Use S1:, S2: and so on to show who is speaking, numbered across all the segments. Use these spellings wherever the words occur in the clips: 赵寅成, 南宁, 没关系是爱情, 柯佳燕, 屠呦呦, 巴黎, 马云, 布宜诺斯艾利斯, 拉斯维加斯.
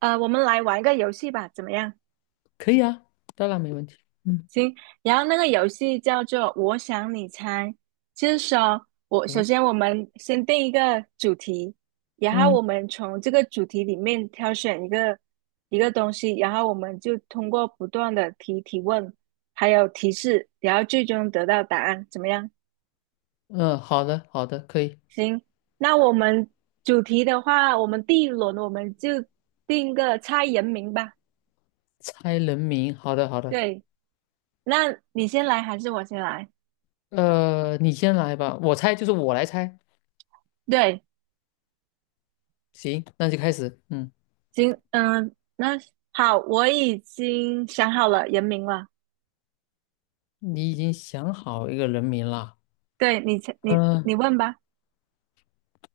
S1: 我们来玩一个游戏吧，怎么样？
S2: 可以啊，当然没问题。嗯，
S1: 行，然后那个游戏叫做"我想你猜"，就是说我首先
S2: 我
S1: 我们先定一个主题，然后
S2: 嗯
S1: 我们从这个主题里面挑选一个东西，然后我们就通过不断的提问，还有提示，然后最终得到答案，怎么样？
S2: 嗯，好的好的，可以
S1: 行，那我们主题的话，我们第一轮我们就定个猜人名吧。
S2: 猜人名。好的好的，
S1: 对，那你先来还是我先来？
S2: 你先来吧，我来猜。
S1: 对，
S2: 行，那就开始。嗯，
S1: 行，嗯，那好，我已经想好了人名了。
S2: 你已经想好一个人名了。
S1: 对你先，你你
S2: 嗯
S1: 问吧。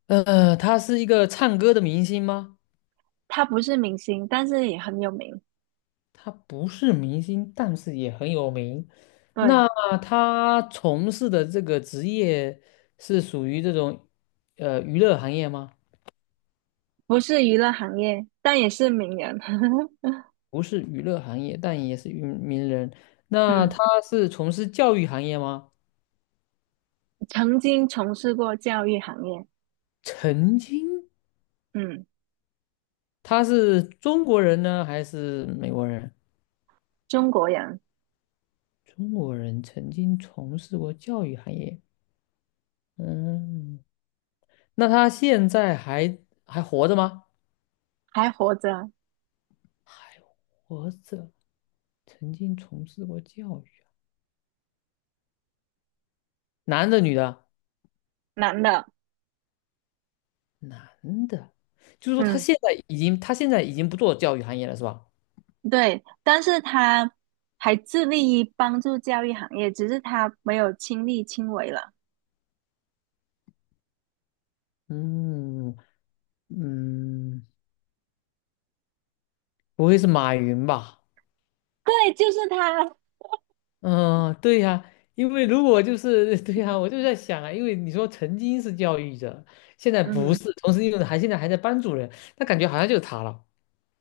S2: 他是一个唱歌的明星吗？
S1: 他不是明星，但是也很有名。
S2: 他不是明星，但是也很有名。
S1: 对，
S2: 那他从事的这个职业是属于这种娱乐行业吗？
S1: 不是娱乐行业，但也是名人。
S2: 不是娱乐行业，但也是名人。那
S1: 嗯，
S2: 他是从事教育行业吗？
S1: 曾经从事过教育行业。
S2: 曾经，
S1: 嗯，
S2: 他是中国人呢，还是美国人？
S1: 中国人
S2: 中国人曾经从事过教育行业。嗯，那他现在还活着吗？
S1: 还活着，
S2: 还活着，曾经从事过教育，啊。男的女的啊？
S1: 男的。
S2: 男的，就是说
S1: 嗯，
S2: 他现在已经不做教育行业了，是吧？
S1: 对，但是他还致力于帮助教育行业，只是他没有亲力亲为了。
S2: 嗯嗯。不会是马云吧？
S1: 对，就是他。
S2: 嗯，对呀，因为如果就是 对呀，我就在想啊，因为你说曾经是教育者，现在不
S1: 嗯。
S2: 是，同时又现在还在班主任，那感觉好像就是他了。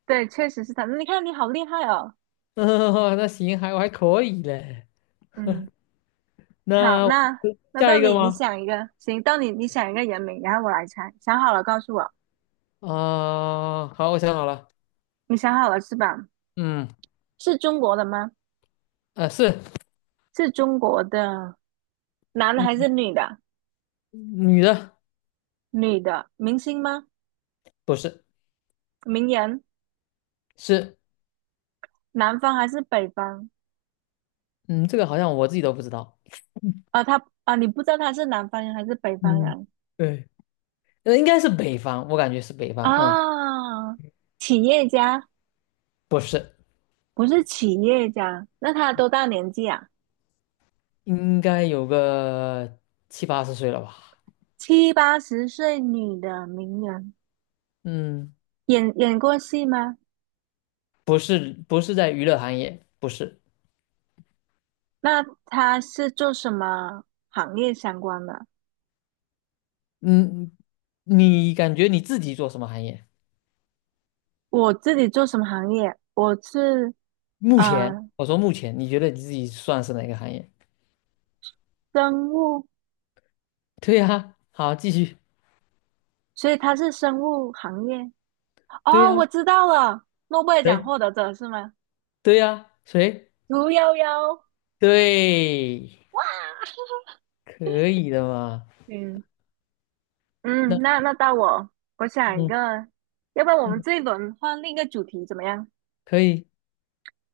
S1: 对，确实是他。你看，你好厉害哦。
S2: 嗯，那行，还我还可以嘞。
S1: 嗯，好，
S2: 那我
S1: 那那
S2: 下
S1: 到
S2: 一个
S1: 你，你
S2: 吗？
S1: 想一个，行，到你，你想一个人名，然后我来猜。想好了告诉我，
S2: 啊、好，我想好了。
S1: 你想好了是吧？
S2: 嗯。
S1: 是中国的吗？
S2: 啊，是。
S1: 是中国的，男的还是
S2: 嗯，
S1: 女的？
S2: 女的。
S1: 女的，明星吗？
S2: 不是，
S1: 名人，
S2: 是。
S1: 南方还是北方？
S2: 嗯，这个好像我自己都不知道。
S1: 啊，他啊，你不知道他是南方人还是北方
S2: 嗯，
S1: 人
S2: 对，那应该是北方，我感觉是北方。嗯，
S1: 啊？企业家，
S2: 不是。
S1: 不是企业家，那他多大年纪啊？
S2: 应该有个七八十岁了吧？
S1: 七八十岁女的名人。
S2: 嗯，
S1: 演过戏吗？
S2: 不是，不是在娱乐行业，不是。
S1: 那他是做什么行业相关的？
S2: 嗯，你感觉你自己做什么行业？
S1: 我自己做什么行业？我是
S2: 目前，
S1: 呃
S2: 我说目前，你觉得你自己算是哪个行业？
S1: 生物，
S2: 对呀，好，继续。
S1: 所以他是生物行业。
S2: 对
S1: 哦，
S2: 呀，
S1: 我知道了，诺贝尔奖
S2: 谁？
S1: 获得者是吗？
S2: 对呀，谁？
S1: 屠呦呦，
S2: 对，可以的嘛？
S1: 嗯嗯，
S2: 那
S1: 那那到我，我想一
S2: 嗯
S1: 个，要不然我们
S2: 嗯，
S1: 这一轮换另一个主题怎么样？
S2: 可以，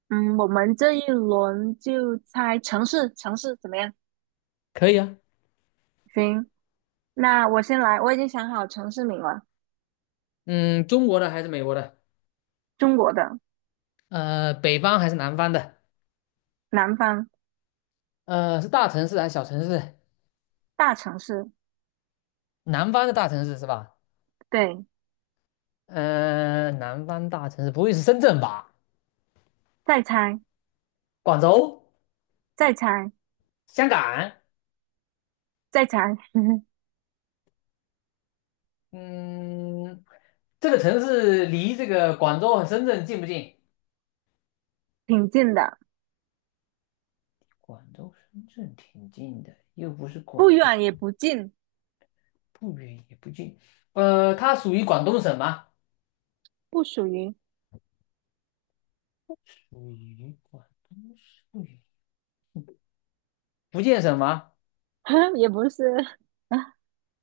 S1: 嗯，我们这一轮就猜城市，城市怎么样？
S2: 可以啊。
S1: 行，那我先来，我已经想好城市名了。
S2: 嗯，中国的还是美国的？
S1: 中国的
S2: 北方还是南方的？
S1: 南方
S2: 是大城市还是小城市？
S1: 大城市，
S2: 南方的大城市是吧？
S1: 对，
S2: 南方大城市不会是深圳吧？
S1: 再猜，
S2: 广州、
S1: 再猜，
S2: 香港，
S1: 再猜，
S2: 嗯，这个城市离这个广州和深圳近不近？
S1: 挺近的，
S2: 广州、深圳挺近的，又不是
S1: 不
S2: 广州，
S1: 远也不近，
S2: 不远也不近。它属于广东省吗？
S1: 不属于，
S2: 属于广东省，不远福建省吗？
S1: 也不是，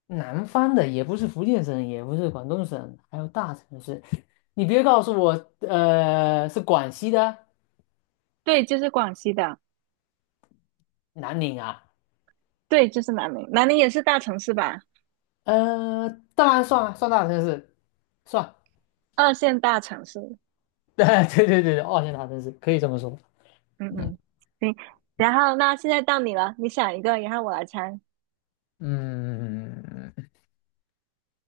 S2: 南方的也不是福建省，也不是广东省，还有大城市。你别告诉我，是广西的
S1: 对，就是广西的，
S2: 南宁啊？
S1: 对，就是南宁，南宁也是大城市吧，
S2: 呃，当然算啊，算大城市，算。
S1: 二线大城市，
S2: 对对对对，二线大城市可以这么说。
S1: 嗯
S2: 嗯
S1: 嗯，行，然后那现在到你了，你想一个，然后我来猜，
S2: 嗯，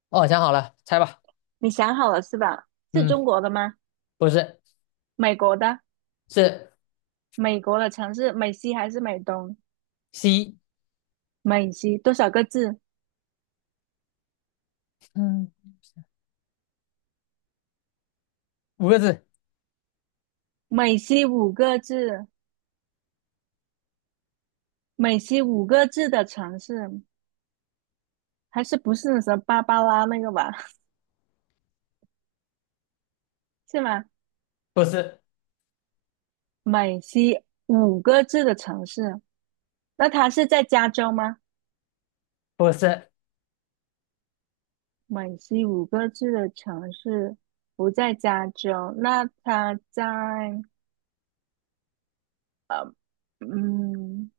S2: 哦，想好了，猜吧。
S1: 你想好了是吧？是
S2: 嗯，
S1: 中国的吗？
S2: 不是，
S1: 美国的，
S2: 是
S1: 美国的城市，美西还是美东？
S2: C。
S1: 美西多少个字？
S2: 嗯，五个字，
S1: 美西五个字，美西五个字的城市，还是不是那什么芭芭拉那个吧？是吗？
S2: 不是，
S1: 美西五个字的城市，那它是在加州吗？
S2: 不是。
S1: 美西五个字的城市不在加州，那它在嗯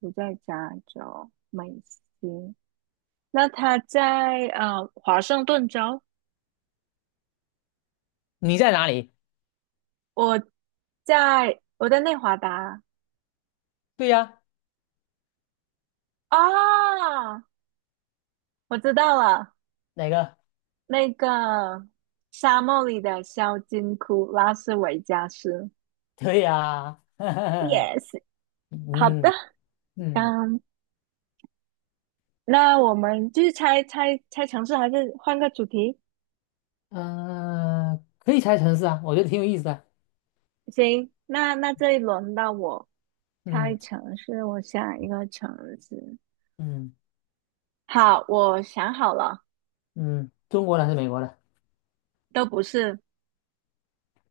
S1: 不在加州，美西，那它在华盛顿州，
S2: 你在哪里？
S1: 我我在内华达
S2: 对呀，
S1: 啊，我知道了。
S2: 哪个？
S1: 那个沙漠里的小金库，拉斯维加斯。
S2: 对呀。
S1: Yes,好的，
S2: 嗯嗯
S1: 嗯，那我们继续猜城市，还是换个主题？
S2: 可以猜城市啊，我觉得挺有意思的。
S1: 行，那那这一轮到我猜
S2: 嗯。
S1: 城市，我想一个城市。
S2: 嗯，
S1: 好，我想好了，
S2: 嗯，中国的还是美国的？
S1: 都不是，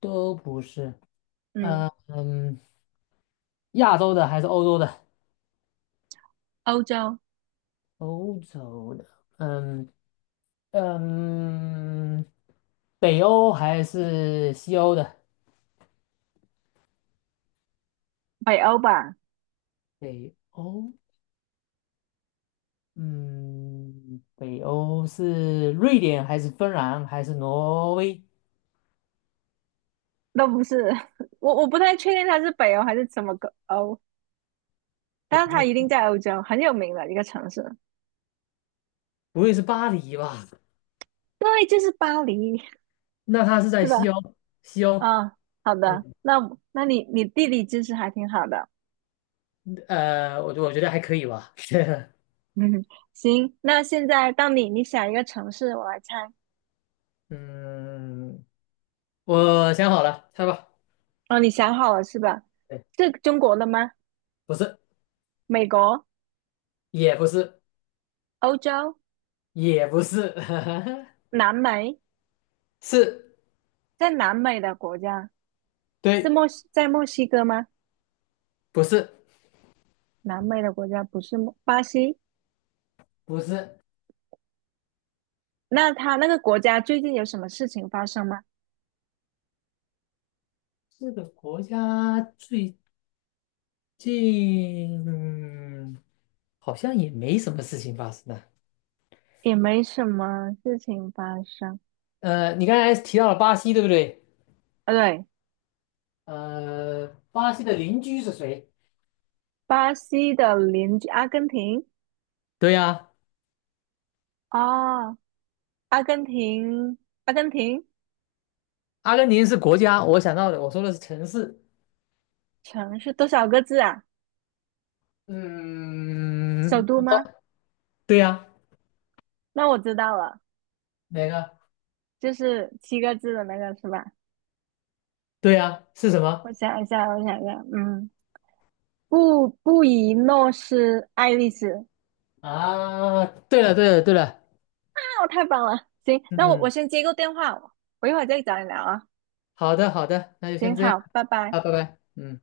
S2: 都不是。
S1: 嗯，
S2: 嗯。亚洲的还是欧洲的？
S1: 欧洲，
S2: 欧洲的，嗯。嗯，北欧还是西欧的？
S1: 北欧吧，
S2: 北欧，嗯，北欧是瑞典还是芬兰还是挪威？
S1: 都不是。我不太确定它是北欧还是什么个欧，
S2: 我
S1: 但
S2: 不
S1: 是它
S2: 太，
S1: 一定在欧洲，很有名的一个城市。
S2: 不会是巴黎吧？
S1: 对，就是巴黎。
S2: 那它是在
S1: 是吧？
S2: 西欧，西欧，
S1: 啊，好的，
S2: 嗯，
S1: 那我那你地理知识还挺好的，
S2: 我觉得还可以吧，
S1: 嗯，行，那现在到你，你想一个城市，我来猜。
S2: 嗯，我想好了，猜吧。
S1: 哦，你想好了是吧？
S2: 对，
S1: 是中国的吗？
S2: 不是，
S1: 美国、
S2: 也不是，
S1: 欧洲、
S2: 也不是，
S1: 南美，
S2: 是。
S1: 在南美的国家是
S2: 对，
S1: 墨西，在墨西哥吗？
S2: 不是，
S1: 南美的国家不是墨巴西，
S2: 不是，
S1: 那他那个国家最近有什么事情发生吗？
S2: 这个国家最近，嗯，好像也没什么事情发生啊。
S1: 也没什么事情发生。
S2: 你刚才提到了巴西，对不对？
S1: 啊，对，
S2: 巴西的邻居是谁？
S1: 巴西的邻居阿根廷。
S2: 对呀，
S1: 哦，阿根廷，阿根廷
S2: 阿根廷是国家，我想到的，我说的是城市。
S1: 城市多少个字啊？首
S2: 嗯，
S1: 都吗？
S2: 对呀，
S1: 那我知道了，
S2: 哪个？
S1: 就是七个字的那个是吧？
S2: 对呀，是什
S1: 我
S2: 么？
S1: 想一下，我想一下，嗯，布宜诺斯艾利斯，
S2: 啊，对了，对了，对了，
S1: 啊，太棒了！行，那我
S2: 嗯，
S1: 先接个电话，我一会儿再找你聊啊。
S2: 好的，好的，那就
S1: 行，
S2: 先这样
S1: 好，拜拜。
S2: 啊，拜拜。嗯。